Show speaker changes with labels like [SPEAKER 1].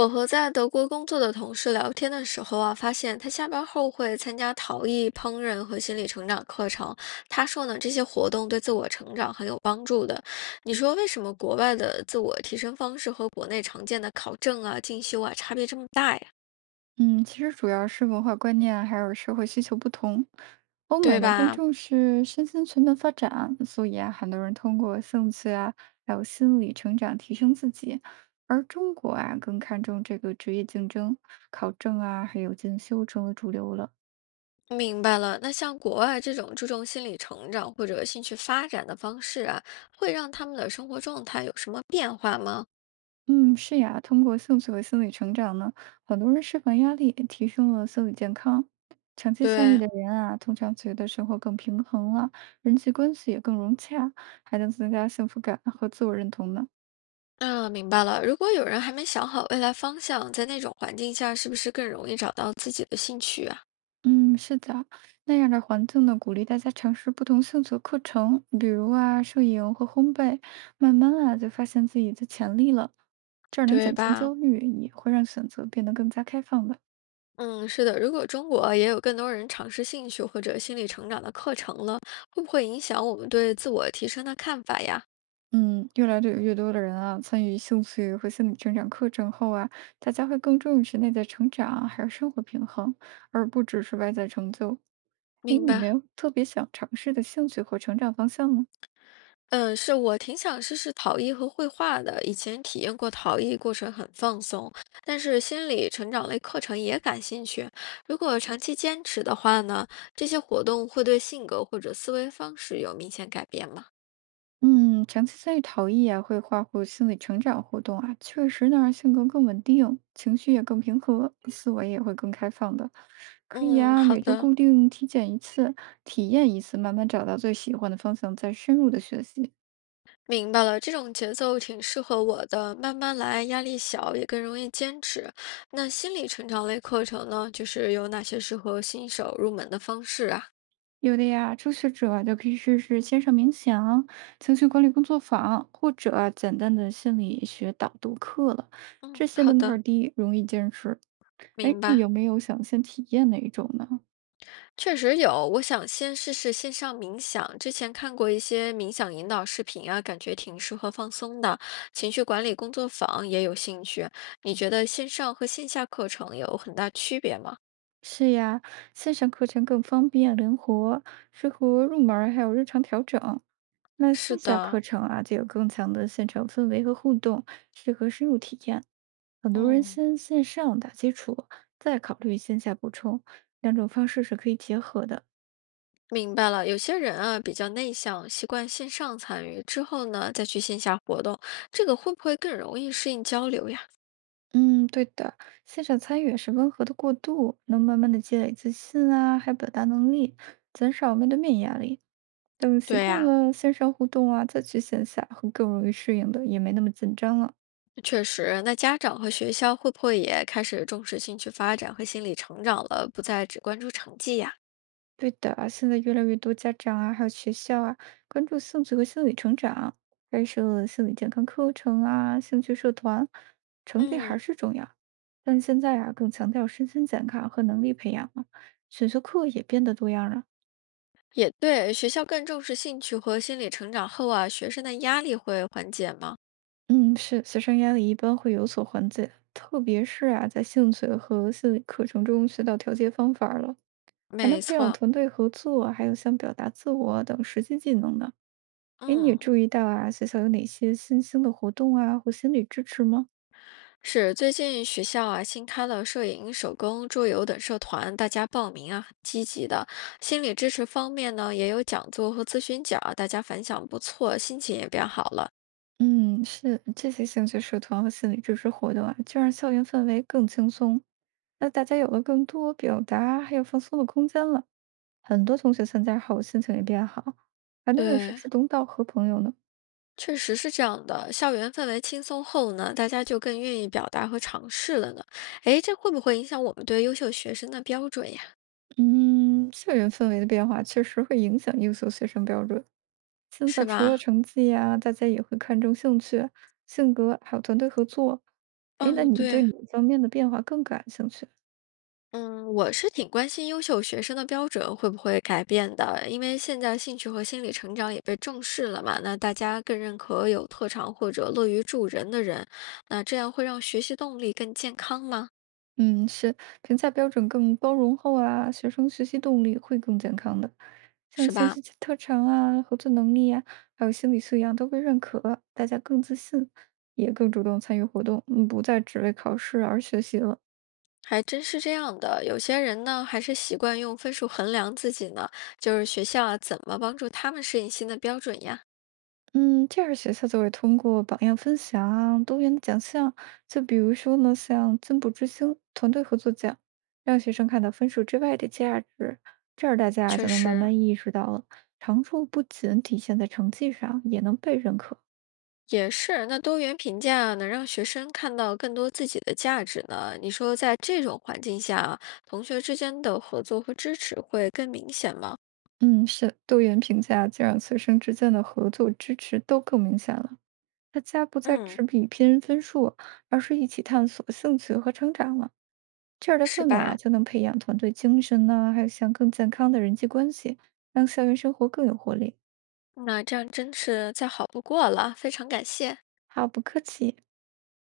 [SPEAKER 1] 我和在德国工作的同事聊天的时候啊，发现他下班后会参加陶艺、烹饪和心理成长课程。他说呢，这些活动对自我成长很有帮助的。你说为什么国外的自我提升方式和国内常见的考证啊、进修啊差别这么大呀？
[SPEAKER 2] 嗯，其实主要是文化观念啊还有社会需求不同。欧美
[SPEAKER 1] 对
[SPEAKER 2] 呢更
[SPEAKER 1] 吧？
[SPEAKER 2] 重视身心全面发展，所以啊，很多人通过兴趣啊，还有心理成长提升自己。而中国啊，更看重这个职业竞争、考证啊，还有进修成为主流了。
[SPEAKER 1] 明白了，那像国外这种注重心理成长或者兴趣发展的方式啊，会让他们的生活状态有什么变化吗？
[SPEAKER 2] 嗯，是呀，通过兴趣和心理成长呢，很多人释放压力，提升了心理健康。长期参与
[SPEAKER 1] 对，
[SPEAKER 2] 的人啊，通常觉得生活更平衡了，人际关系也更融洽，还能增加幸福感和自我认同呢。
[SPEAKER 1] 啊，明白了。如果有人还没想好未来方向，在那种环境下，是不是更容易找到自己的兴趣啊？
[SPEAKER 2] 嗯，是的，那样的环境呢，鼓励大家尝试不同兴趣的课程，比如啊，摄影或烘焙，慢慢啊，就发现自己的潜力了。这儿能
[SPEAKER 1] 对
[SPEAKER 2] 减轻
[SPEAKER 1] 吧？
[SPEAKER 2] 焦虑，也会让选择变得更加开放的。
[SPEAKER 1] 嗯，是的。如果中国也有更多人尝试兴趣或者心理成长的课程了，会不会影响我们对自我提升的看法呀？
[SPEAKER 2] 嗯，越来越多的人啊，参与兴趣和心理成长课程后啊，大家会更重视内在成长，还有生活平衡，而不只是外在成就。哎，
[SPEAKER 1] 明
[SPEAKER 2] 你没
[SPEAKER 1] 白。
[SPEAKER 2] 有特别想尝试的兴趣和成长方向吗？
[SPEAKER 1] 嗯，是我挺想试试陶艺和绘画的。以前体验过陶艺，过程很放松，但是心理成长类课程也感兴趣。如果长期坚持的话呢，这些活动会对性格或者思维方式有明显改变吗？
[SPEAKER 2] 嗯，长期参与陶艺啊，绘画或心理成长活动啊，确实能让性格更稳定，情绪也更平和，思维也会更开放的。可以
[SPEAKER 1] 嗯，
[SPEAKER 2] 啊，
[SPEAKER 1] 好
[SPEAKER 2] 每周
[SPEAKER 1] 的，
[SPEAKER 2] 固定体验一次，慢慢找到最喜欢的方向，再深入的学习。
[SPEAKER 1] 明白了。这种节奏挺适合我的，慢慢来，压力小，也更容易坚持。那心理成长类课程呢，就是有哪些适合新手入门的方式啊？
[SPEAKER 2] 有的呀，初学者就可以试试线上冥想、情绪管理工作坊，或者啊简单的心理学导读课了。这
[SPEAKER 1] 嗯，
[SPEAKER 2] 些
[SPEAKER 1] 好
[SPEAKER 2] 门槛
[SPEAKER 1] 的，
[SPEAKER 2] 儿低，容易坚持。哎，
[SPEAKER 1] 明
[SPEAKER 2] 你
[SPEAKER 1] 白。
[SPEAKER 2] 有没有想先体验哪一种呢？
[SPEAKER 1] 确实有，我想先试试线上冥想。之前看过一些冥想引导视频啊，感觉挺适合放松的。情绪管理工作坊也有兴趣。你觉得线上和线下课程有很大区别吗？
[SPEAKER 2] 是呀，线上课程更方便灵活，适合入门儿还有日常调整。那
[SPEAKER 1] 是
[SPEAKER 2] 线下课
[SPEAKER 1] 的，
[SPEAKER 2] 程啊，就有更强的现场氛围和互动，适合深入体验。很多人
[SPEAKER 1] 嗯，
[SPEAKER 2] 先线上打基础，再考虑线下补充，两种方式是可以结合的。
[SPEAKER 1] 明白了。有些人啊比较内向，习惯线上参与，之后呢再去线下活动，这个会不会更容易适应交流呀？
[SPEAKER 2] 嗯，对的，线上参与也是温和的过渡，能慢慢的积累自信啊，还有表达能力，减少面对面压力。等习
[SPEAKER 1] 对
[SPEAKER 2] 惯
[SPEAKER 1] 呀、
[SPEAKER 2] 了线上互动啊，再去线下会更容易适应的，也没那么紧张了。
[SPEAKER 1] 确实，那家长和学校会不会也开始重视兴趣发展和心理成长了，不再只关注成绩呀？
[SPEAKER 2] 对的，现在越来越多家长啊，还有学校啊，关注兴趣和心理成长，开设了心理健康课程啊，兴趣社团，成绩还
[SPEAKER 1] 嗯，
[SPEAKER 2] 是重要，但现在啊，更强调身心健康和能力培养了，选修课也变得多样了。
[SPEAKER 1] 也对，学校更重视兴趣和心理成长后啊，学生的压力会缓解吗？
[SPEAKER 2] 嗯，是，学生压力一般会有所缓解，特别是啊，在兴趣和心理课程中学到调节方法儿了，还能
[SPEAKER 1] 没
[SPEAKER 2] 培养
[SPEAKER 1] 错，
[SPEAKER 2] 团队合作，还有像表达自我等实际技能呢。哎，你有
[SPEAKER 1] 嗯，
[SPEAKER 2] 注意到啊，学校有哪些新兴的活动啊，或心理支持吗？
[SPEAKER 1] 是最近学校啊新开了摄影、手工、桌游等社团，大家报名啊很积极的。心理支持方面呢，也有讲座和咨询角，大家反响不错，心情也变好了。
[SPEAKER 2] 嗯，是，这些兴趣社团和心理支持活动啊，就让校园氛围更轻松，那大家有了更多表达还有放松的空间了。很多同学参加后心情也变好，还能认识
[SPEAKER 1] 对，
[SPEAKER 2] 志同道合朋友呢。
[SPEAKER 1] 确实是这样的，校园氛围轻松后呢，大家就更愿意表达和尝试了呢。诶，这会不会影响我们对优秀学生的标准呀？
[SPEAKER 2] 嗯，校园氛围的变化确实会影响优秀学生标准。现在
[SPEAKER 1] 是
[SPEAKER 2] 除了
[SPEAKER 1] 吧？
[SPEAKER 2] 成绩呀，大家也会看重兴趣、性格，还有团队合作。哎，那
[SPEAKER 1] 哦，
[SPEAKER 2] 你对
[SPEAKER 1] 对，
[SPEAKER 2] 哪方面的变化更感兴趣？
[SPEAKER 1] 嗯，我是挺关心优秀学生的标准会不会改变的，因为现在兴趣和心理成长也被重视了嘛，那大家更认可有特长或者乐于助人的人，那这样会让学习动力更健康吗？
[SPEAKER 2] 嗯，是评价标准更包容后啊，学生学习动力会更健康的。像
[SPEAKER 1] 是
[SPEAKER 2] 兴
[SPEAKER 1] 吧？
[SPEAKER 2] 趣特长啊、合作能力呀、还有心理素养都被认可，大家更自信，也更主动参与活动，不再只为考试而学习了。
[SPEAKER 1] 还真是这样的，有些人呢还是习惯用分数衡量自己呢，就是学校啊怎么帮助他们适应新的标准呀？
[SPEAKER 2] 嗯，这样学校就会通过榜样分享啊、多元的奖项，就比如说呢，像进步之星、团队合作奖，让学生看到分数之外的价值，这样大家啊
[SPEAKER 1] 确
[SPEAKER 2] 才能慢
[SPEAKER 1] 实
[SPEAKER 2] 慢意识到了，长处不仅体现在成绩上，也能被认可。
[SPEAKER 1] 也是，那多元评价啊能让学生看到更多自己的价值呢。你说在这种环境下啊同学之间的合作和支持会更明显吗？
[SPEAKER 2] 嗯，是多元评价，就让学生之间的合作支持都更明显了。大家不再只
[SPEAKER 1] 嗯，
[SPEAKER 2] 比拼分数，而是一起探索兴趣和成长了。这样的
[SPEAKER 1] 是
[SPEAKER 2] 氛围啊，
[SPEAKER 1] 吧？
[SPEAKER 2] 就能培养团队精神呢，还有像更健康的人际关系，让校园生活更有活力。
[SPEAKER 1] 那这样真是再好不过了，非常感谢。
[SPEAKER 2] 好，不客气。